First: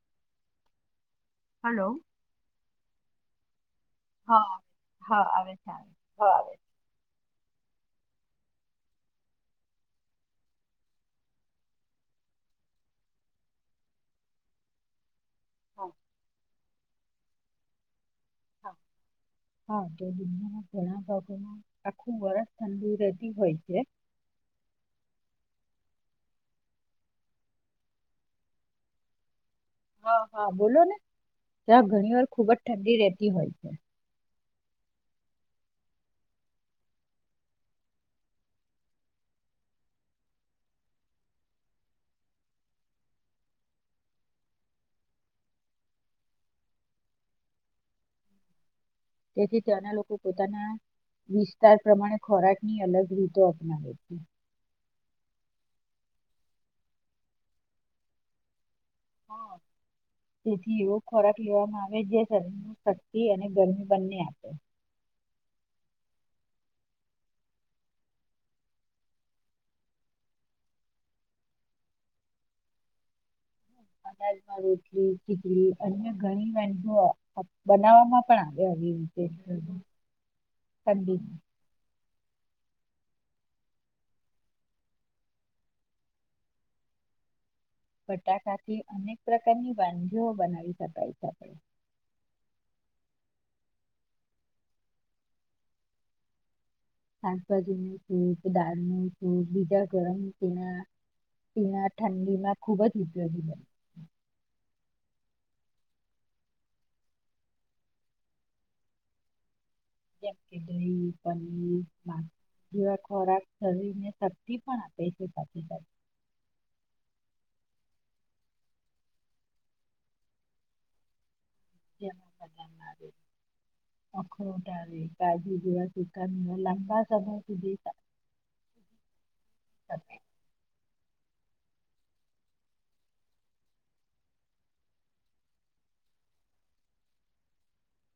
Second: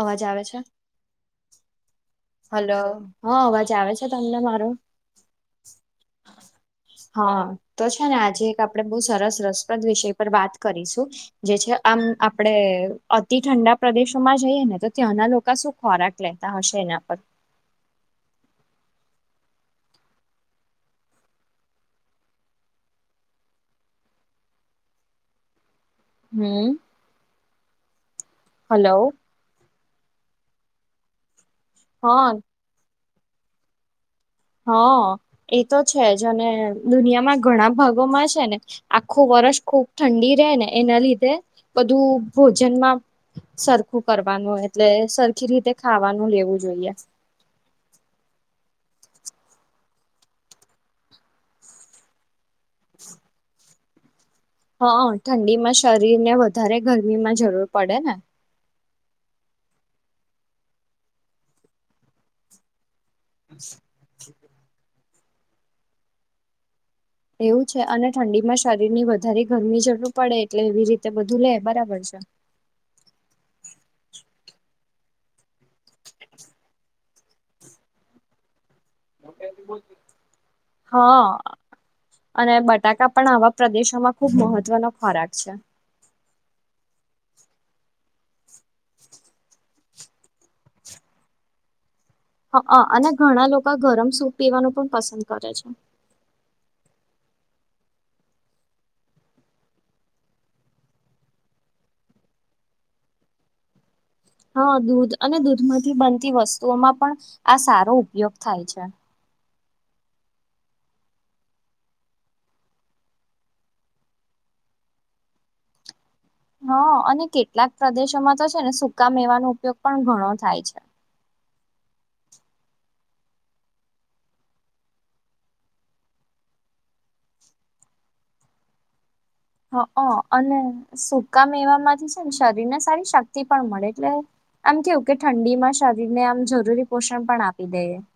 અવાજ આવે છે? હાલો. હલો હ અવાજ આવે છે તમને હા મારો હા આવે છે આવે છે. હા. તો છે ને આજે એક આપડે બહુ સરસ રસપ્રદ વિષય પર વાત કરીશું જે છે આમ આપડે અતિ ઠંડા પ્રદેશોમાં જઈએ ને તો ત્યાંના લોકો કશું હા આવે છે. ખોરાક લેતા હશે એના પર હા. હા હા તો દુનિયાના ઘણા ભાગોમાં આખું વરષ ઠંડુ રહેતી હોય છે. હમ્મ હલો હા હા બોલો ને તં ઘણી વાર હા ખુબ જ ઠંડી રહેતી હોય. હા એ તો છે જ અને દુનિયામાં ઘણા ભાગોમાં છે ને આખું વરષ ખૂબ ઠંડી રહે ને એના લીધે બધું ભોજનમાં સરખું કરવાનું એટલે સરખી રીતે ખાવાનું લેવું જોઈએ. તેથી તે્યાંના લોકો પોતાના વિસ્તાર પ્રમાણે ખોરાકની અલગ રીતો અપનાવે છે. હા ઠંડી માં શરીર ને વધારે ગરમીમાં જરૂર પડે ને. તેથી એવો ખોરાક લેવામાં આવે જે શરી અને ગરમી બંને આપે. એવું છે અને ઠંડી માં શરીર ની વધારે ગરમી જરૂર પડે એટલે એવી રીતે બધું લે બરાબર છે. અનાજમાં રોટલી ચીડલી અન્ય ઘણી વાંધીઓ બનાવવામાં પણ આવે. [unintelligible] હઠાડી હા અને બટાકા પણ આવા પ્રદેશોમાં ખુબ મહત્વનો ખોરાક છે. બટાકાથી અનેક પ્રકારની વાંધીઓ બનાવી શકાય છે આપણે. હ અને ઘણા લોકો ગરમ સૂપ પીવાનું પણ પસંદ કરે છે. શાકભાજી નું સૂપ દાળનું સૂપ બીજા ગરમ તેના પના ઠંડી માં ખુબ જ ઉપયોગી બન હા દૂધ અને દૂધમાંથી બનતી વસ્તુઓમાં પણ આ સારો ઉપયોગ થાય છે. કે પનીર [unintelligible] જેવા ખોરાક શરીરને શક્તિ પણ આપે છે બાજુુ [unintelligible] હા અને કેટલાક પ્રદેશોમાં તો છે ને સકા મેવાનો ઉપયોગ પણ ઘણો થાય છે. [unintelligible] અખરોટ આવે કાજુ જેવા ચકન જેવા લંબા સમય સુધી હ શકાય. અને સુ કામ એવા માંથી છે ને શરીર ને સારી શક્તિ પણ મળે એટલે આમ કેવું કે, ઠંડી માં શરીર ને આમ જરૂરી પોષણ પણ આપી દઈએ [inaudible]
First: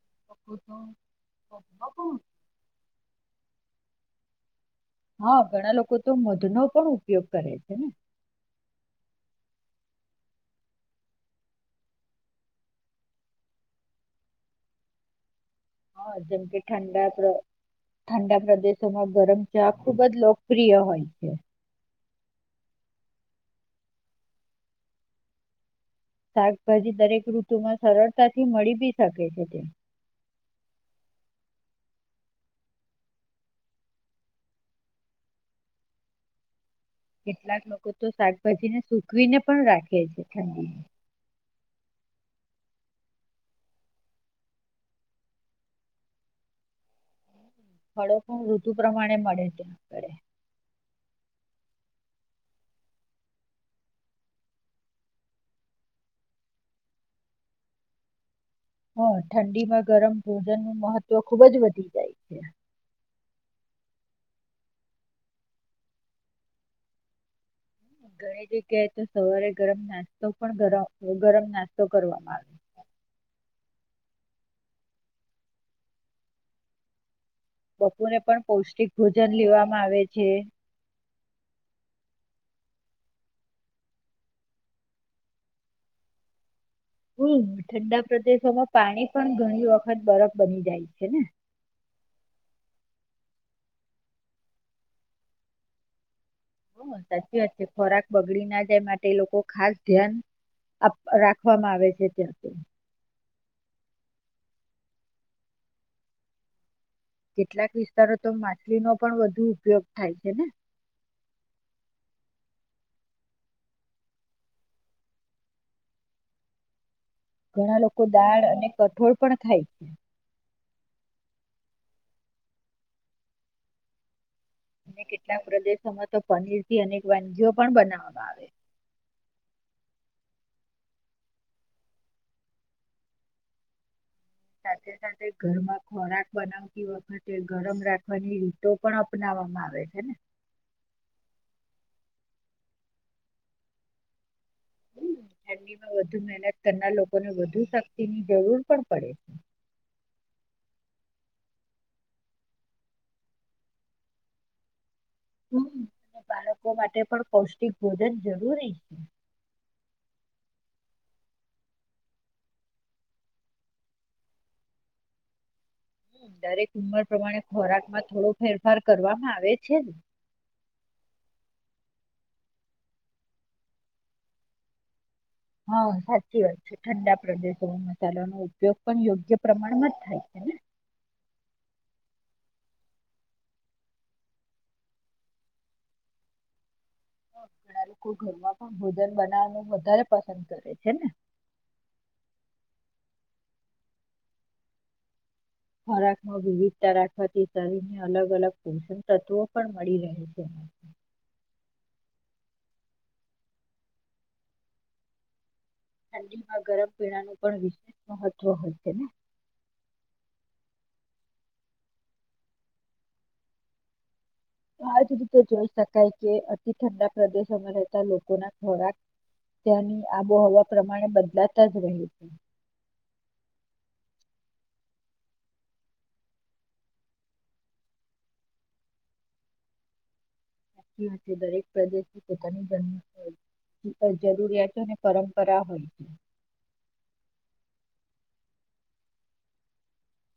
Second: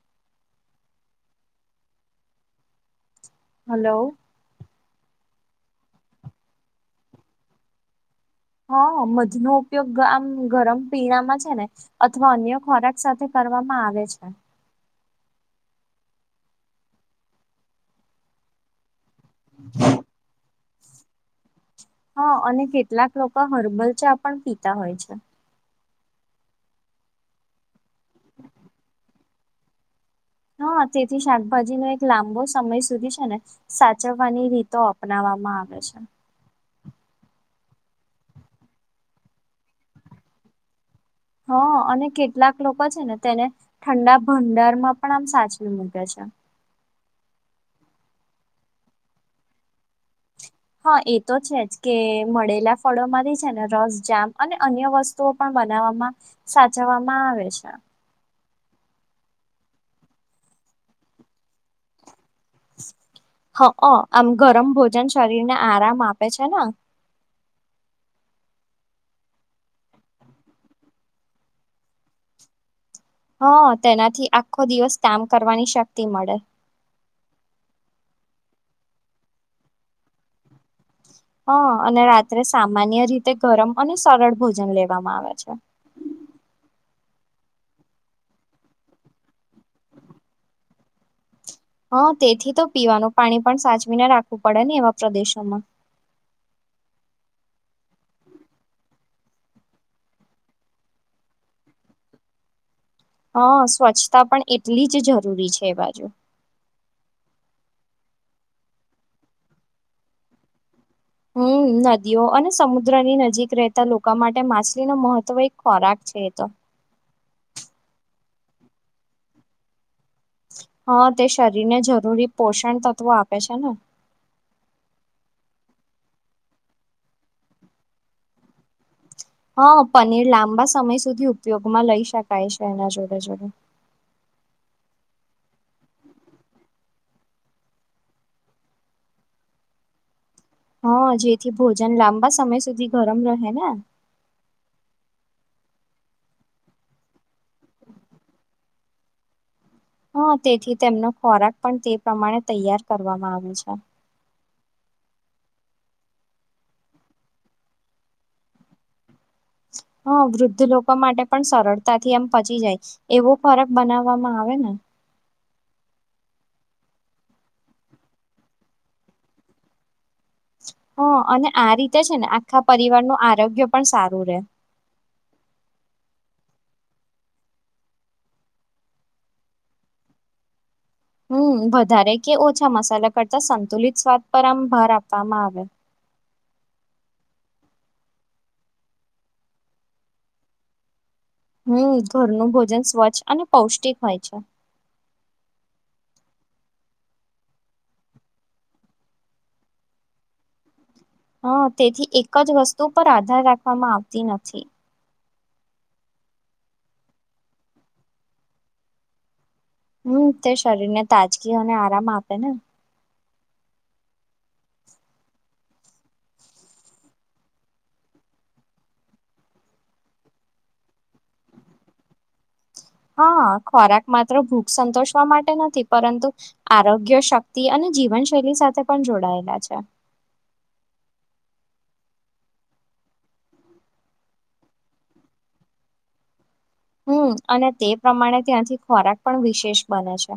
છ [unintelligible] હલો. હા ઘણા લોકો તો મધનો પણ ઉપયોગ કરે છે ને? હા, મધનો ઉપયોગ ગ આમ ગરમ પીણામાં છે, ને અથવા અન્ય ખોરાક સાથે કરવામાં આવે છે. હા, જેમ કે ઠંડા પ્ર ઠંડા પ્રદેશોમાં ગરમ ચા ખુબજ લો પ્રિય હોય છે. હા, અને કેટલાક લોકો હર્બલ ચા પણ પીતા હોય છે. શાકભાજી દરેક ઋતુમાં સરળતાથી મળી બી શકે છે તે. હા. આ ચેથી શાકભાજી નો એક લાંબો સમય સુધી છે ને, સાચવવાની રીતો અપનાવવામાં આવે છે. [inaudible] કેટલાક લોકો તો શાકભાજીને સુકવીને પણ રાખે છે ઠંડીમાં. હા, અને કેટલાક લોકો છે, ને તેને ઠંડા ભંડારમાં પણ આમ સાચવી મૂકે છે. [inaudible] ફળો પણ ઋતુ પ્રમાણે મળે ત્યાં આગ હા, એ તો છે જ. કે મળેલા ફળોમાંથી છે ને રસ જામ અને અન્ય વસ્તુઓ પણ બનાવામાં, સાચવવામાં આવે છે. હા, ઠંડીમાં ગરમ ભોજન નું મહત્વ ખુબ જ વધી જાય છે. [unintelligible] હઅ આમ ગરમ ભોજન શરીર ને આરામ આપે છે ને. ઘણી જગ્યાએ તો સવારે ગરમ નાસ્તો પણ ગર ગરમ નાસ્તો કરવામાં આવી હા, તેનાથી આખો દિવસ કામ કરવાની શક્તિ મળે. બપોરે પણ પૌષ્ટિક ભોજન લેવામાં આવે છે. [inaudible] હા, અને રાત્રે સામાન્ય રીતે ગરમ અને સરળ ભોજન લેવામાં આવે છે. [unintelligible] હમ્મ, ઠંડા પ્રદેશોમાં પાણી પણ ઘણી વખત બરફ બની જાય છે ને. હા, તેથી તો પીવાનું પાણી પણ સાચવીને રાખવું પડે ને એવા પ્રદેશોમાં. સાચી વાત છે. ખોરાક બગડી ના જાય એ માટે એ લોકો ખાસ ધ્યાન આપ રાખવામાં આવે છે, ત્યાં તો હા, સ્વચ્છતા પણ એટલી જ જરૂરી છે એ બાજુ. કેટલાક વિસ્તારો તો માછલીનો પણ વધુ ઉપયોગ થાય છે ને. હમ્મ મ નદીઓ, અને સમુદ્રની નજીક રહેતા લોકો માટે માછલી નો મહત્વ એક ખોરાક છે એ તો ઘણા લોકો દાળ અને કઠોળ પણ ખાય છે હા, તે શરીરને જરૂરી પોષણ તત્વો આપે છે ને. અને કેટલાક પ્રદેશોમાં તો પનીર થી અનેક વાનગીઓ પણ બનાવામાં આવે. હા પનીર લાંબા સમય સુધી ઉપયોગમાં લઈ શકાય છે, એના જોડે જોડે [inaudible] સાથે સાથે ઘરમાં ખોરાક બનાવતી વખતે, ગરમ રાખવાની રીતો પણ અપનાવવામાં આવે છે. ને હા, જેથી ભોજન લાંબા સમય સુધી ગરમ રહે ને આમ હમ, [inaudible] ઠંડીમાં વધુ મહેનત કરનાર લોકોને વધુ શક્તિની જરૂર પણ પડે છે. હા, તેથી તેમનો ખોરાક પણ તે પ્રમાણે તૈયાર કરવામાં આવે છે. હમ્મ અને બાળકો માટે પણ પૌષ્ટિક ભોજન જરૂરી છે. [inaudible] હા, વૃદ્ધ લોકો માટે પણ સરળતાથી આમ પચી જાય. એવો ખોરાક બનાવવામાં આવે ને દરેક ઉંમર પ્રમાણે ખોરાકમાં થોડો ફેરફાર કરવામાં આવે છે. હ અને આ રીતે છે ને આખા પરિવારનું આરોગ્ય પણ સારું રે હા સાચી વાત છે ઠંડા પ્રદેશોમાં મસાલાનો ઉપયોગ પણ યોગ્ય પ્રમાણમાં જ થાય છે. ને [unintelligible] હમ. વધારે કે ઓછા મસાલા કરતા સંતુલિત સ્વાદ પર આમ ભાર આપવામાં આવે. ઘણા લોકો ઘરમાં પણ ભોજન બનાવવાનું વધારે પસંદ કરે છે ને હમ ઘરનું ભોજન સ્વચ્છ અને પૌષ્ટિક હોય છે. ખોરાકમાં વિવિધતા રાખવાથી શરીરને અલગ અલગ પોષણ તત્વો પણ મળી રહે છે. હ તેથી એક જ વસ્તુ પર આધાર રાખવામાં આવતી નથી. ઠંડીમાં ગરમ પીણાનું પણ વિશેષ મહત્વ હોય છે ને હમ તે શરીરને તાજગી અને આરામ આપે ને આજ રીતે જોઈ શકાય કે અતિ ઠંડા પ્રદેશોમાં રહેતા લોકોના ખોરાક ત્યાંની આબોહવા પ્રમાણે બદલાતા જ રહી હા ખોરાક માત્ર ભૂખ સંતોષવા માટે નથી પરંતુ આરોગ્ય શક્તિ અને જીવનશૈલી સાથે પણ જોડાયેલા છે. દરેક પ્રદેશ પોતાની જન્મ [inaudible] પણ જરૂરિયાતોને પરંપરા હોય હમ અને તે પ્રમાણે ત્યાંથી ખોરાક પણ વિશેષ બને છે.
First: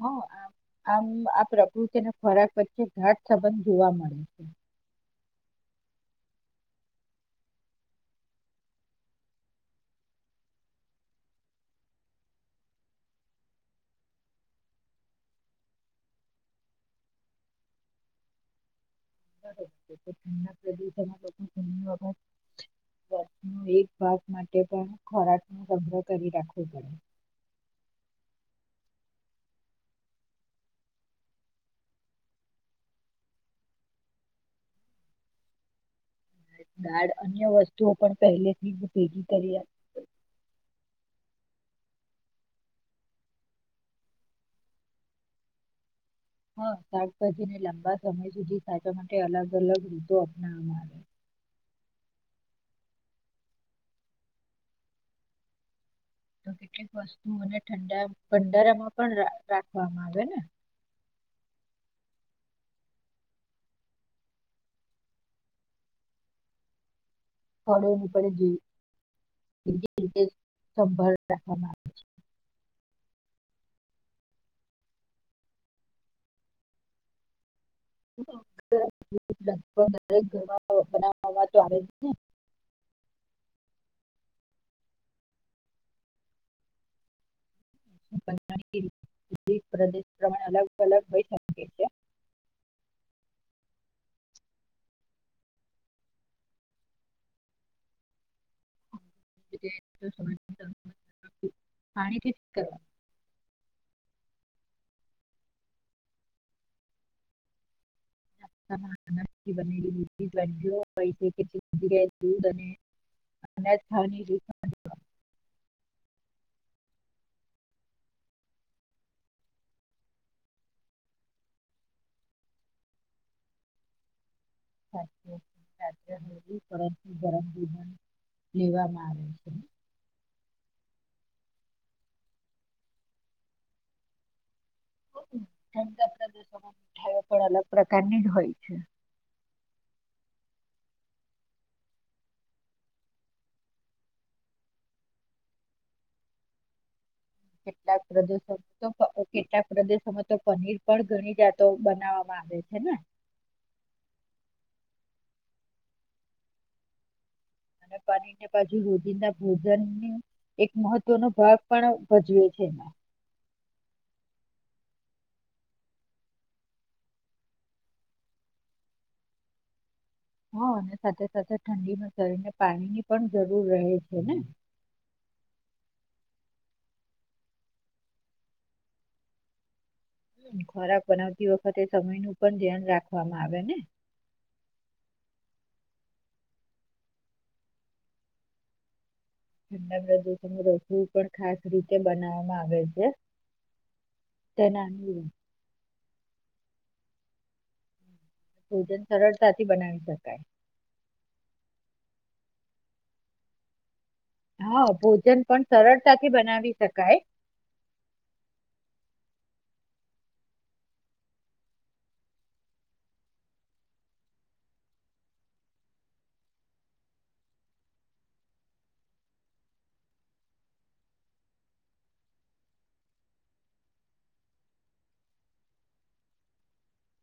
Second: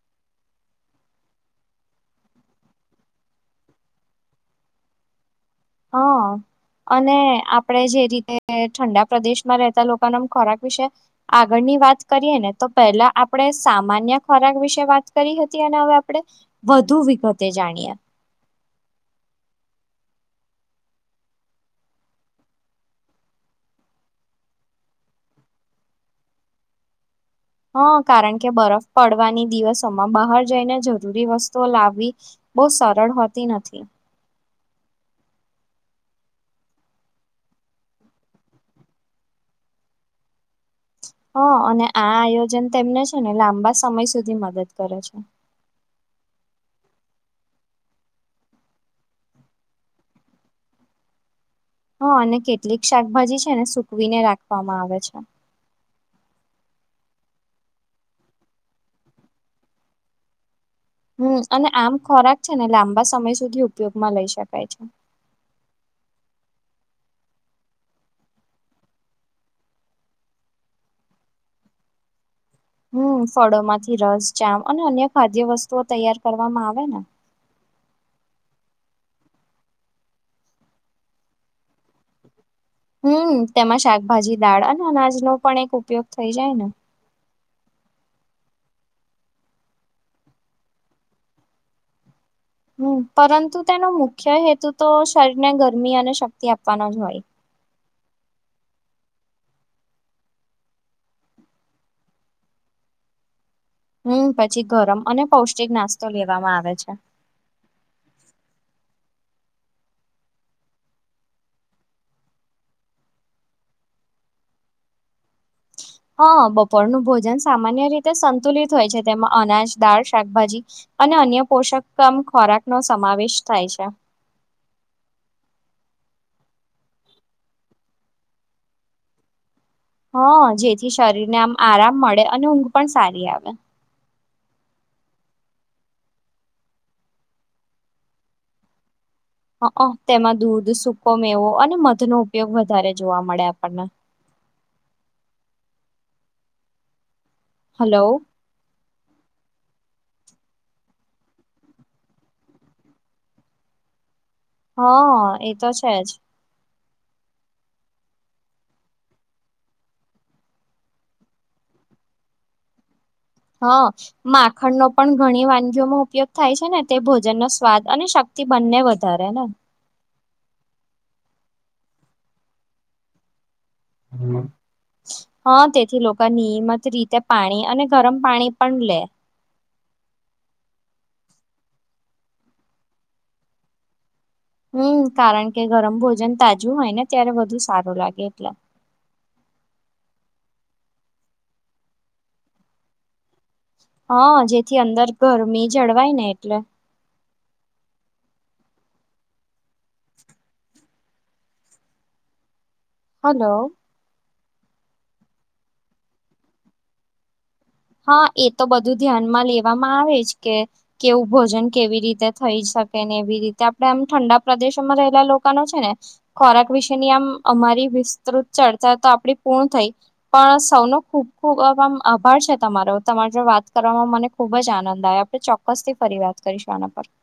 હા આમ આમ આ પ્રકૃતિના ખોરાક વચ્ચે ઘાટ સંબંધ જોવા મળે છે. હા. અને આપણેે જે રીતે ઠંડા પ્રદેશમાં રહેતા લોકોના ખોરાક વિશે આગળની ની વાત કરીએને તો પેહલા આપણે સામાન્ય ખોરાક વિશે વાત કરી હતી અને હવે આપણે વધુ વિગતે જાણ્યા [unintelligible] ન એક ભાગ માટે પણ ખોરાકનો સંગ્રહ કરી રાખવો પડે. હા કારણ કે બરફ પડવાની દિવસોમાં બહાર જઈને જરૂરી વસ્તુઓ લાવવી. બહુ સરળ હોતી નથી. દાઢ અન્ય વસ્તુઓ પણ પહેલેથી જ ભેગી કરી આપ. [inaudible] હા અને આ આયોજન તેમને છે ને લાંબા સમય સુધી મદદ કરે છે. હા શાકભાજીને લાંબા સમય સુધી સાચવા માટે અલગ અલગ રીતો અપનાવવામાં આવે. હા અને કેટલીક શાકભાજી છે ને સુકવીને રાખવામાં આવે છે. તો કેટલીક વસ્તુ મને ઠંડા ભંડારામાં પણ રાખવામાં આવે ને? હમ અને આમ ખોરાક છે ને લાંબા સમય સુધી ઉપયોગમાં લઈ શકાય છે. [inaudible] સલોની પડી ગઈ. જે રીતે સંભાળ રાખવામાં આવે છે. હમ ફળોમાંથી રસ જામ અને અન્ય ખાદ્ય વસ્તુઓ તૈયાર કરવામાં આવે ને લગભગ દરેક બનાવવા તો આવે જ ને હમ તેમાં શાકભાજી દાળ અને અનાજનો પણ એક ઉપયોગ થઈ જાય ને પ્રદેશ પ્રમાણે અલગ અલગ શકે છે. હમ પરંતુ તેનો મુખ્ય હેતુ તો શરીરને ગરમી અને શક્તિ આપવાનો જ હોય. તે કરવા [unintelligible] હમ પછી ગરમ અને પૌષ્ટિક નાસ્તો લેવામાં આવે છે [unintelligible] [unintelligible] હા બપોરનું ભોજન સામાન્ય રીતે સંતુલિત હોય છે તેમાં અનાજ દાળ શાકભાજી અને અન્ય પોષકતમ ખોરાકનો સમાવેશ થાય છે. [unintelligible] લેવામાં આવે છે હ જેથી શરીર ને આમ આરામ મળે અને ઊંઘ પણ સારી આવે હું પણ અલગ પ્રકારની જ હોય છે હક તેમાં દૂધ સુકો મેવો અને મધનો ઉપયોગ વધારે જોવા મળે આપણને કેટલાક હલો પ્રદેશો તો કેટલાક પ્રદેશોમાં તો પનીર પણ ઘણી જાતો બનાવવામાં આવે છે ને હા એ તો છે જ અને પાણીને બાજુ રોજીદા ભોજનની એક મહત્વનો ભાગ પણ ભજવે છે [inaudible] હા માખણ નો પણ ઘણી વાનગીઓમાં ઉપયોગ થાય છે ને તે ભોજન નો સ્વાદ અને બંને વધારે ને હા અને સાથે સાથે ઠંડીમાં શરીને પાણી ની પણ જરૂર રહે છે ને હા તેથી લોકની મઘ રીતે પાણી અને ગરમ પાણી પણ લે ખોરાક બનાવતી વખતે સમય નું પણ ધ્યાન રાખવામાં આવે ને હમ કારણ કે ગરમ ભોજન તાજું હોય ને ત્યારે વધુ સારું લાગે એટલે ઠંડા દુઘ રસોડું પણ ખાસ રીતે બનાવામાં આવે છે હા જેથી તેના અંદર અનુરૂપ ગરમી જળવાય ને એટલે ભોજન સરળતાથી બનાવી શકાય. હલો! હા ભોજન પણ સરળતાથી બનાવી શકાય. હા એ તો બધું ધ્યાનમાં લેવામાં આવે જ કે કેવું ભોજન કેવી રીતે થઈ જ સકે ને એવી રીતે આપણે આમ ઠંડા પ્રદેશોમાં રહેલા લોકોનો છે ને ખોરાક વિશેની આમ અમારી વિસ્તૃત ચર્ચા તો આપ પૂર્ણ થઈ પણ સૌનો ખૂબ ખૂબમ આભાર છે તમારો તમારે જો વાત કરવામાં મને ખુબ જ આનંદ આવે આપણે ચોક્કસથી ફરી વાત કરીશું આના પર. [inaudible]